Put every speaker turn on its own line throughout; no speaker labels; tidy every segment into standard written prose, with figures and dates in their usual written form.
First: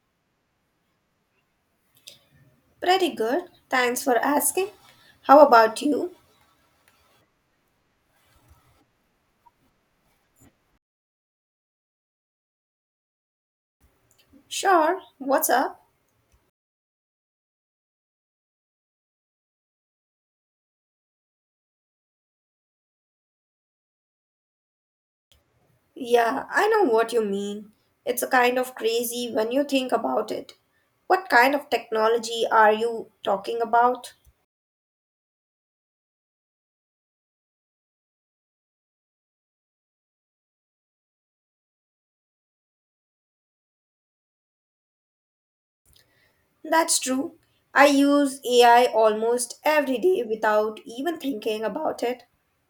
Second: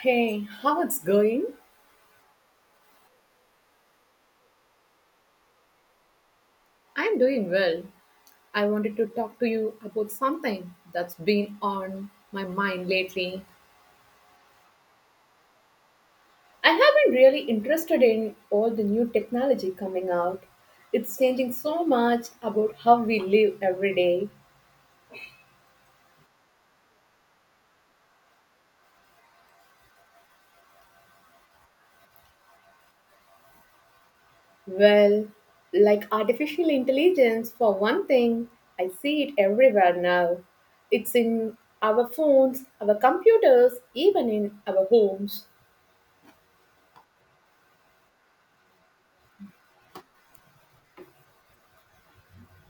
Hey, how it's going?
Pretty good. Thanks for asking. How about you?
I'm doing well. I wanted to talk to you about something that's been on my mind lately.
Sure. What's up?
I have been really interested in all the new technology coming out. It's changing so much about how we live every day.
Yeah, I know what you mean. It's a kind of crazy when you think about it. What kind of technology are you talking about?
Well, like artificial intelligence, for one thing, I see it everywhere now. It's in our phones, our computers, even in our homes.
That's true. I use AI almost every day without even thinking about it.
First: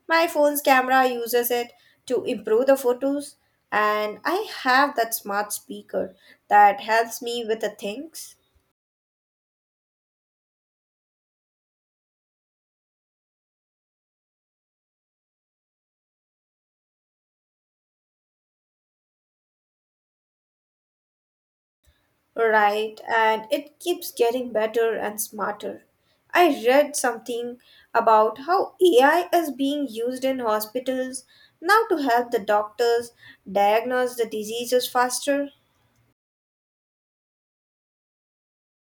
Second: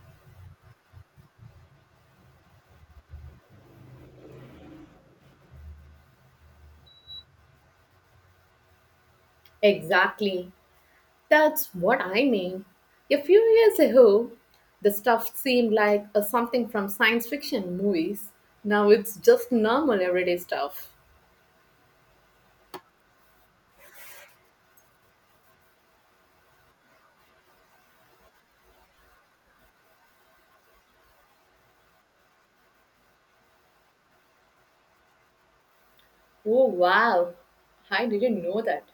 My phone's camera uses it to improve the photos, and I have that smart speaker that helps me with the things.
Exactly. That's what I mean. A few years ago, the stuff seemed like a something from science fiction movies. Now it's just normal everyday stuff.
Right, and it keeps getting better and smarter. I read something about how AI is being used in hospitals now to help the doctors diagnose the diseases faster.
Oh wow, I didn't know that.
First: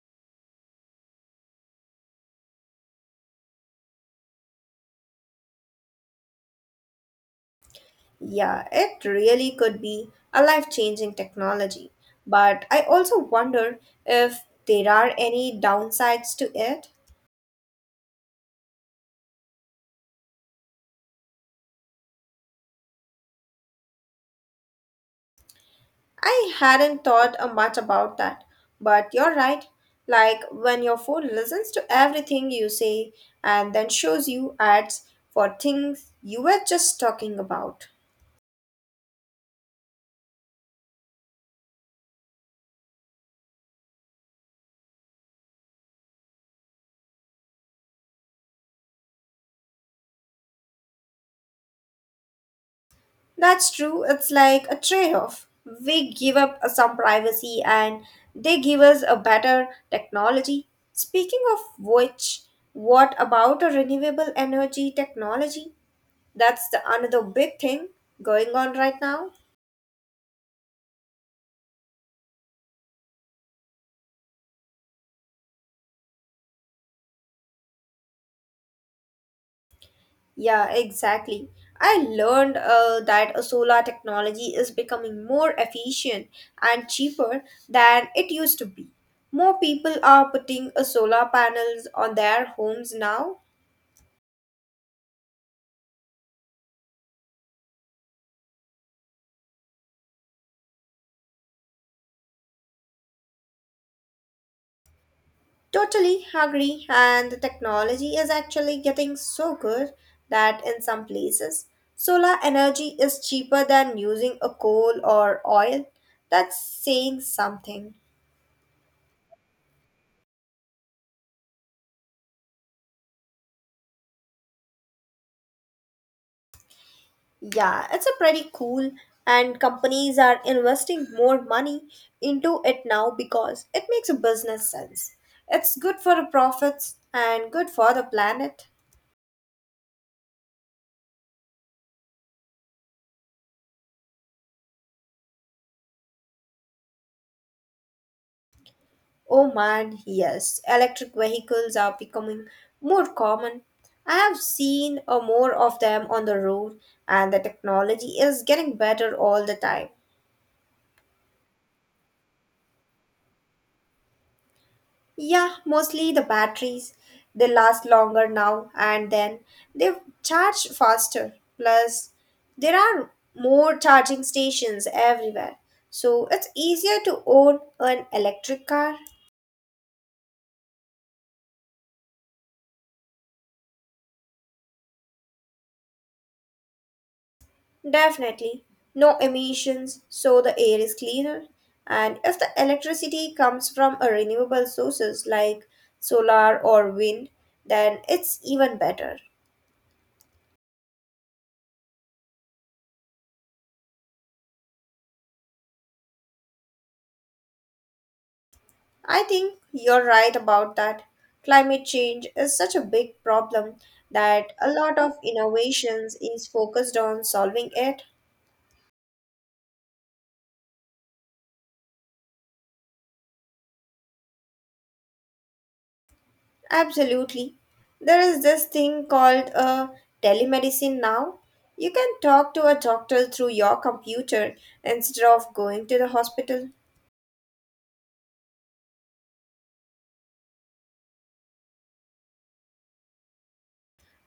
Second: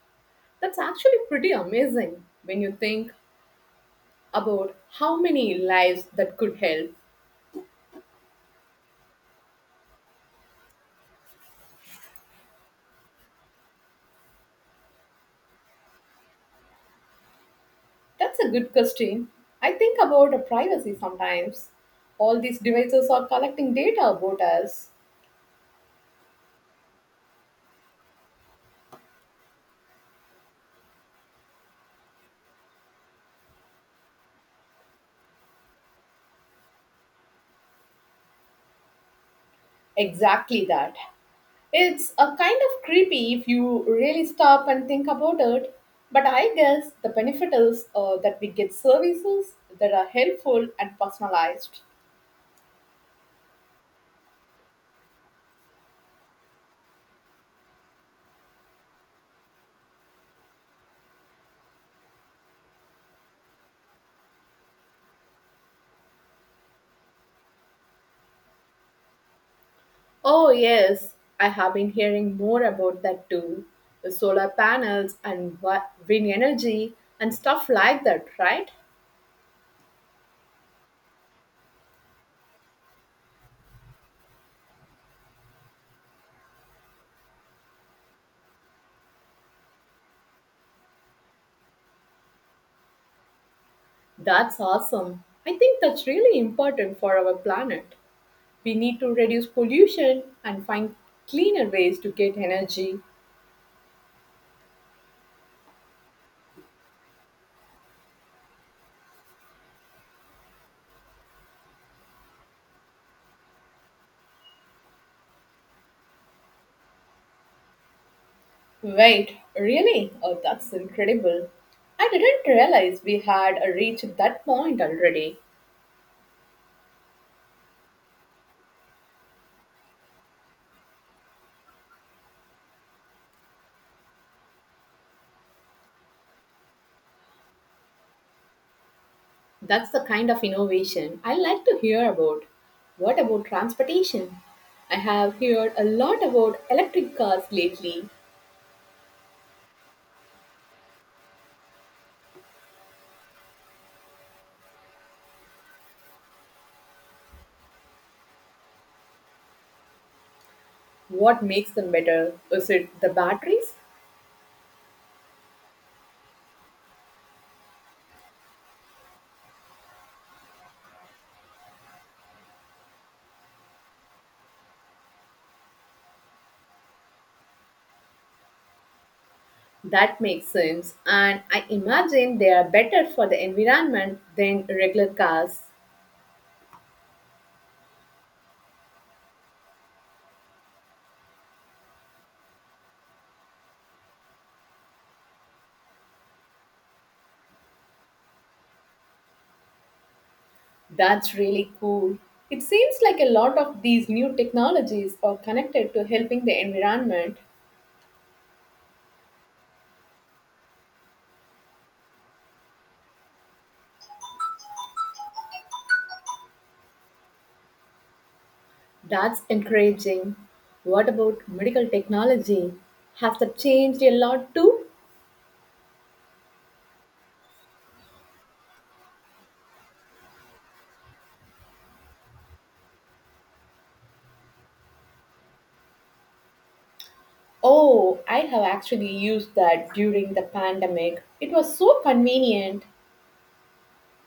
That's actually pretty amazing when you think about how many lives that could help.
Yeah, it really could be a life changing technology. But I also wonder if there are any downsides to it.
That's a good question. I think about our privacy sometimes. All these devices are collecting data about us.
I hadn't thought much about that, but you're right. Like when your phone listens to everything you say and then shows you ads for things you were just talking about.
Exactly that. It's a kind of creepy if you really stop and think about it. But I guess the benefit is that we get services that are helpful and personalized.
That's true, it's like a trade off. We give up some privacy and they give us a better technology. Speaking of which, what about a renewable energy technology? That's the another big thing going on right now.
Oh, yes, I have been hearing more about that too. The solar panels and wind energy and stuff like that, right?
Yeah, exactly. I learned that solar technology is becoming more efficient and cheaper than it used to be. More people are putting solar panels on their homes now.
That's awesome. I think that's really important for our planet. We need to reduce pollution and find cleaner ways to get energy.
Totally agree, and the technology is actually getting so good that in some places, solar energy is cheaper than using a coal or oil. That's saying something.
Wait, really? Oh, that's incredible. I didn't realize we had reached that point already.
Yeah, it's a pretty cool and companies are investing more money into it now because it makes a business sense. It's good for the profits and good for the planet.
That's the kind of innovation I like to hear about. What about transportation? I have heard a lot about electric cars lately.
Oh man, yes, electric vehicles are becoming more common. I have seen more of them on the road and the technology is getting better all the time.
What makes them better? Is it the batteries?
Yeah, mostly the batteries. They last longer now and then. They charge faster. Plus, there are more charging stations everywhere. So it's easier to own an electric car.
That makes sense, and I imagine they are better for the environment than regular cars.
Definitely. No emissions, so the air is cleaner. And if the electricity comes from a renewable sources like solar or wind, then it's even better.
That's really cool. It seems like a lot of these new technologies are connected to helping the environment.
I think you're right about that. Climate change is such a big problem that a lot of innovations is focused on solving it.
That's encouraging. What about medical technology? Has that changed a lot too?
Absolutely. There is this thing called telemedicine now. You can talk to a doctor through your computer instead of going to the hospital.
Oh, I have actually used that during the pandemic. It was so convenient.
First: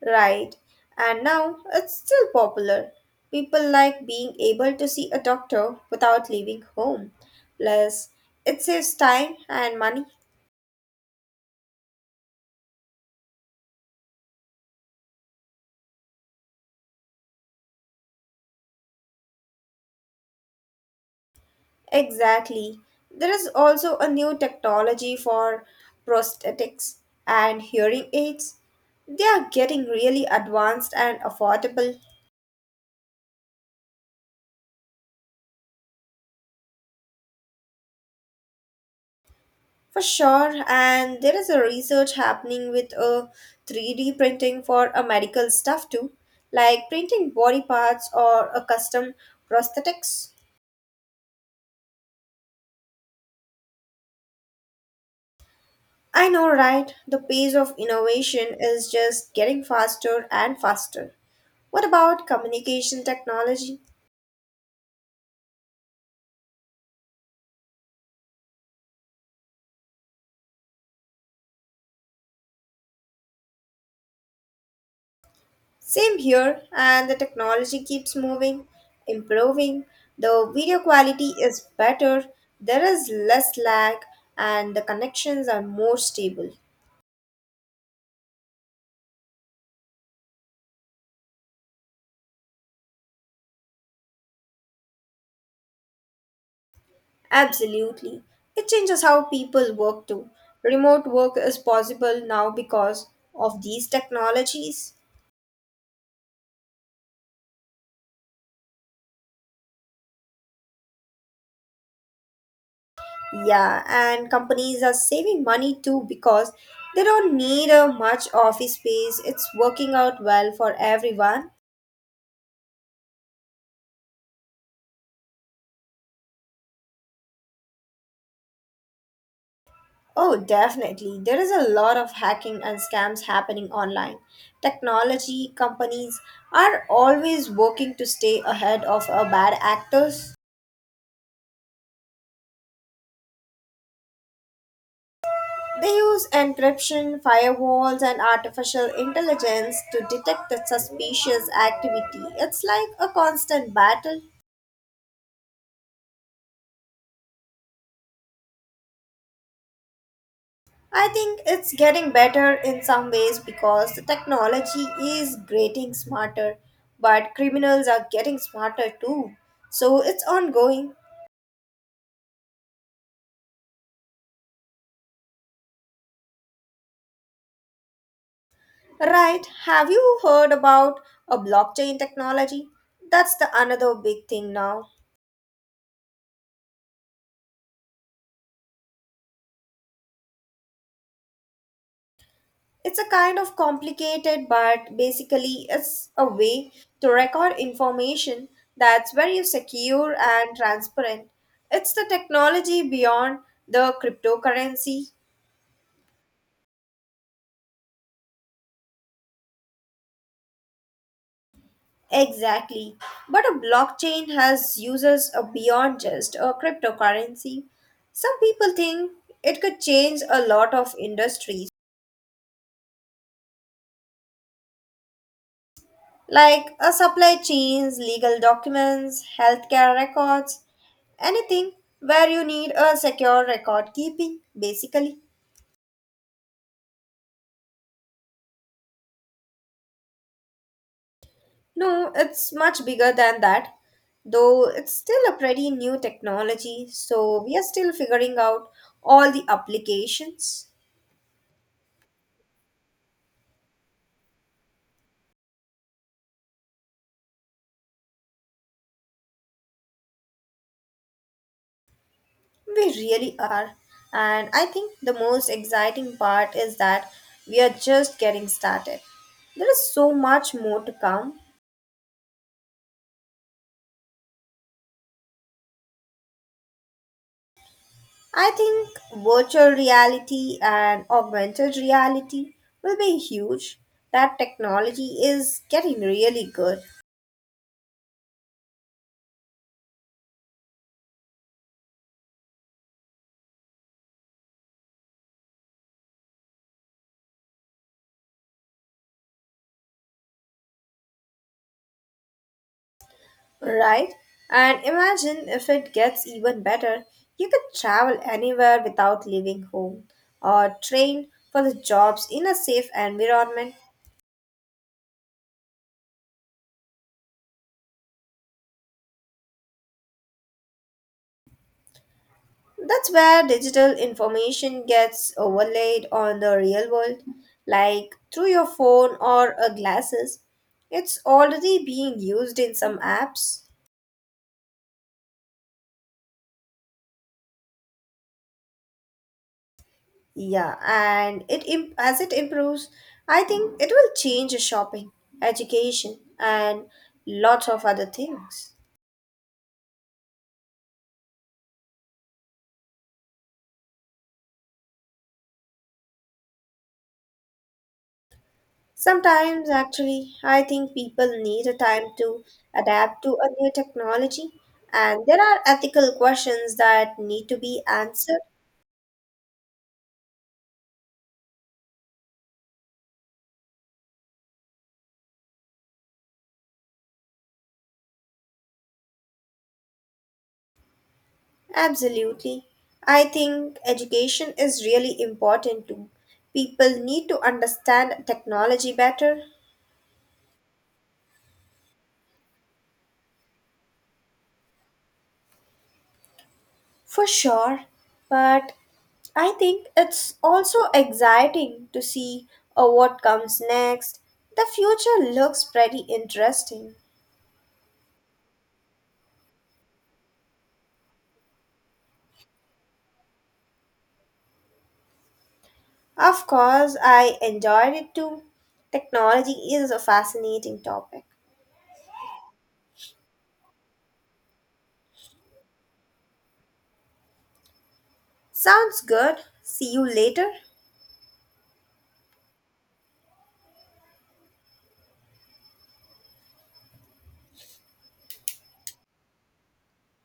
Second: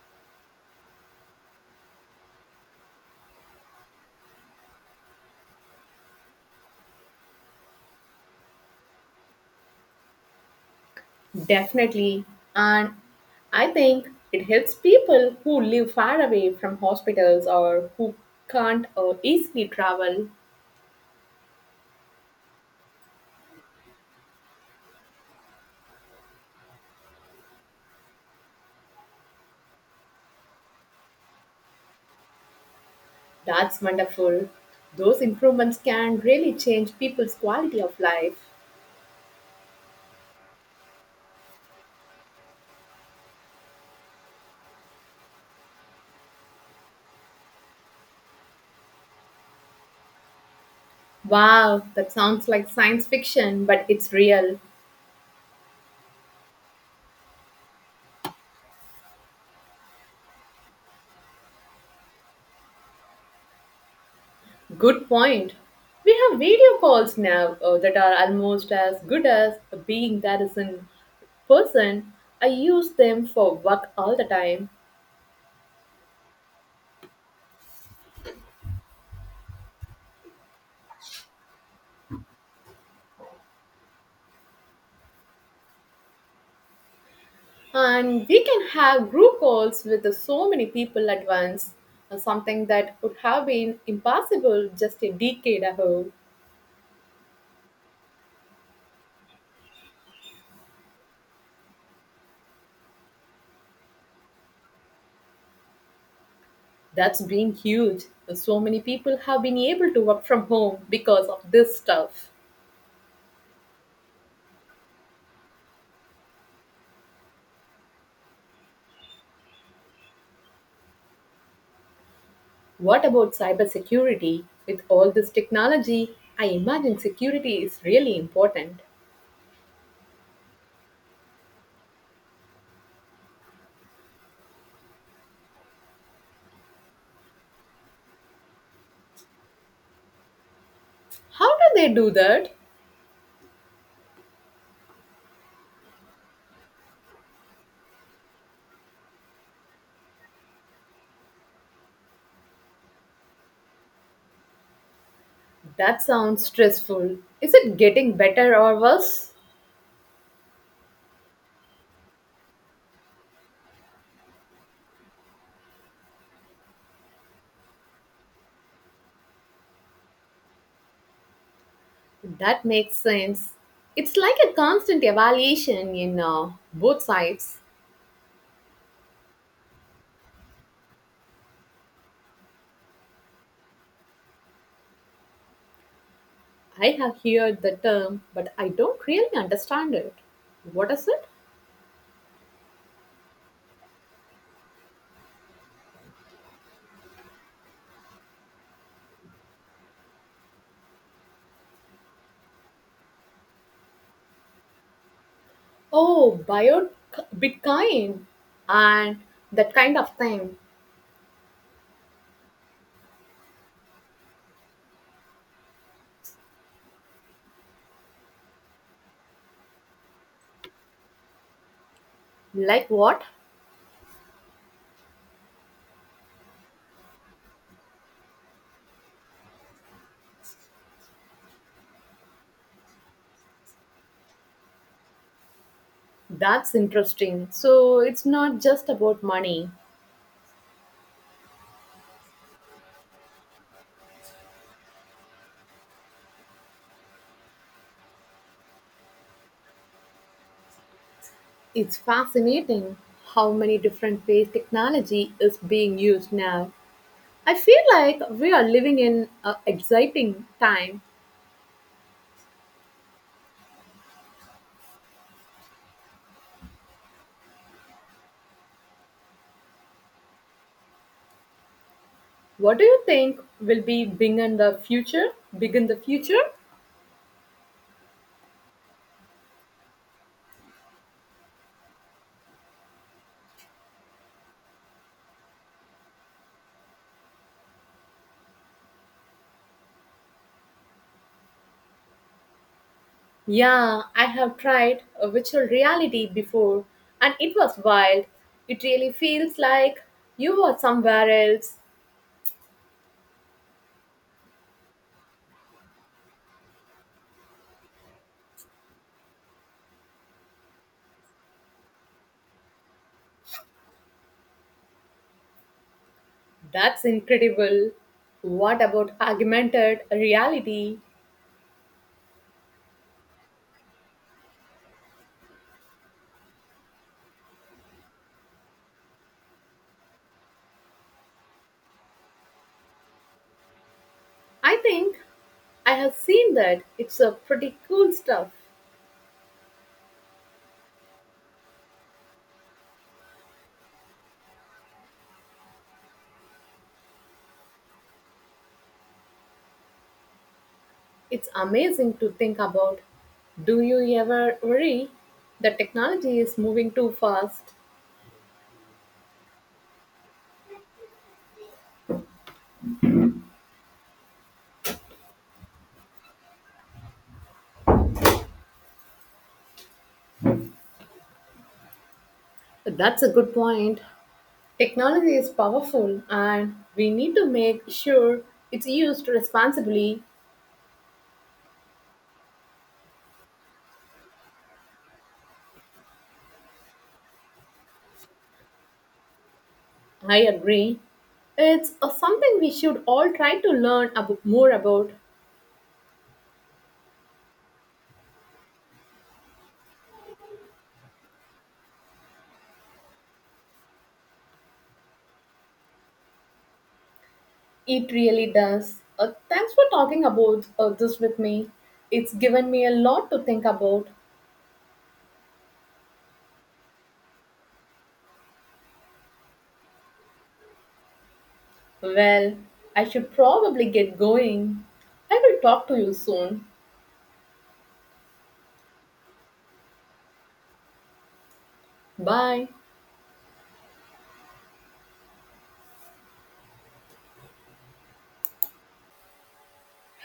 Right. And now it's still popular. People like being able to see a doctor without leaving home. Plus, it saves time and money.
Definitely. And I think it helps people who live far away from hospitals or who can't or easily travel.
Exactly. There is also a new technology for prosthetics and hearing aids. They are getting really advanced and affordable
That's wonderful. Those improvements can really change people's quality of life.
for sure. And there is a research happening with a 3D printing for a medical stuff too, like printing body parts or a custom prosthetics.
Wow, that sounds like science fiction, but it's real.
I know, right? The pace of innovation is just getting faster and faster. What about communication technology?
Good point. We have video calls now that are almost as good as being there is in person. I use them for work all the time.
Same here, and the technology keeps moving, improving. The video quality is better, there is less lag, and the connections are more stable.
And we can have group calls with so many people at once, something that would have been impossible just a decade ago.
Absolutely. It changes how people work too. Remote work is possible now because of these technologies.
That's been huge. So many people have been able to work from home because of this stuff.
Yeah, and companies are saving money too because they don't need a much office space. It's working out well for everyone.
What about cybersecurity? With all this technology, I imagine security is really important.
Oh, definitely. There is a lot of hacking and scams happening online. Technology companies are always working to stay ahead of bad actors.
How do they do that?
They use encryption, firewalls, and artificial intelligence to detect the suspicious activity. It's like a constant battle.
That sounds stressful. Is it getting better or worse?
I think it's getting better in some ways because the technology is getting smarter, but criminals are getting smarter too. So it's ongoing.
That makes sense. It's like a constant evaluation in both sides.
Right. Have you heard about a blockchain technology? That's the another big thing now.
I have heard the term, but I don't really understand it. What is it?
It's a kind of complicated, but basically, it's a way to record information that's very secure and transparent. It's the technology beyond the cryptocurrency.
Oh, bio Bitcoin and that kind of thing.
Exactly. But a blockchain has uses beyond just a cryptocurrency. Some people think it could change a lot of industries.
Like what?
Like a supply chains, legal documents, healthcare records, anything where you need a secure record keeping, basically.
That's interesting. So it's not just about money.
No, it's much bigger than that, though it's still a pretty new technology, so we are still figuring out all the applications.
It's fascinating how many different ways technology is being used now. I feel like we are living in an exciting time.
We really are. And I think the most exciting part is that we are just getting started. There is so much more to come.
What do you think will be big in the future? Big in the future?
I think virtual reality and augmented reality will be huge. That technology is getting really good,
Yeah, I have tried a virtual reality before and it was wild. It really feels like you are somewhere else.
right? And imagine if it gets even better, you could travel anywhere without leaving home or train for the jobs in a safe environment.
That's incredible. What about augmented reality?
That's where digital information gets overlaid on the real world, like through your phone or a glasses. It's already being used in some apps.
I think I have seen that. It's a pretty cool stuff.
Yeah, and as it improves, I think it will change shopping, education, and lots of other things.
It's amazing to think about. Do you ever worry that technology is moving too fast?
Sometimes, actually, I think people need a time to adapt to a new technology, and there are ethical questions that need to be answered.
That's a good point. Technology is powerful and we need to make sure it's used responsibly.
Absolutely. I think education is really important too. People need to understand technology better,
I agree. It's something we should all try to learn more about.
for sure, but I think it's also exciting to see what comes next. The future looks pretty interesting.
It really does. Thanks for talking about this with me. It's given me a lot to think about.
Of course, I enjoyed it too. Technology is a fascinating topic.
Well, I should probably get going. I will talk to you soon.
Sounds good. See you later.
Bye.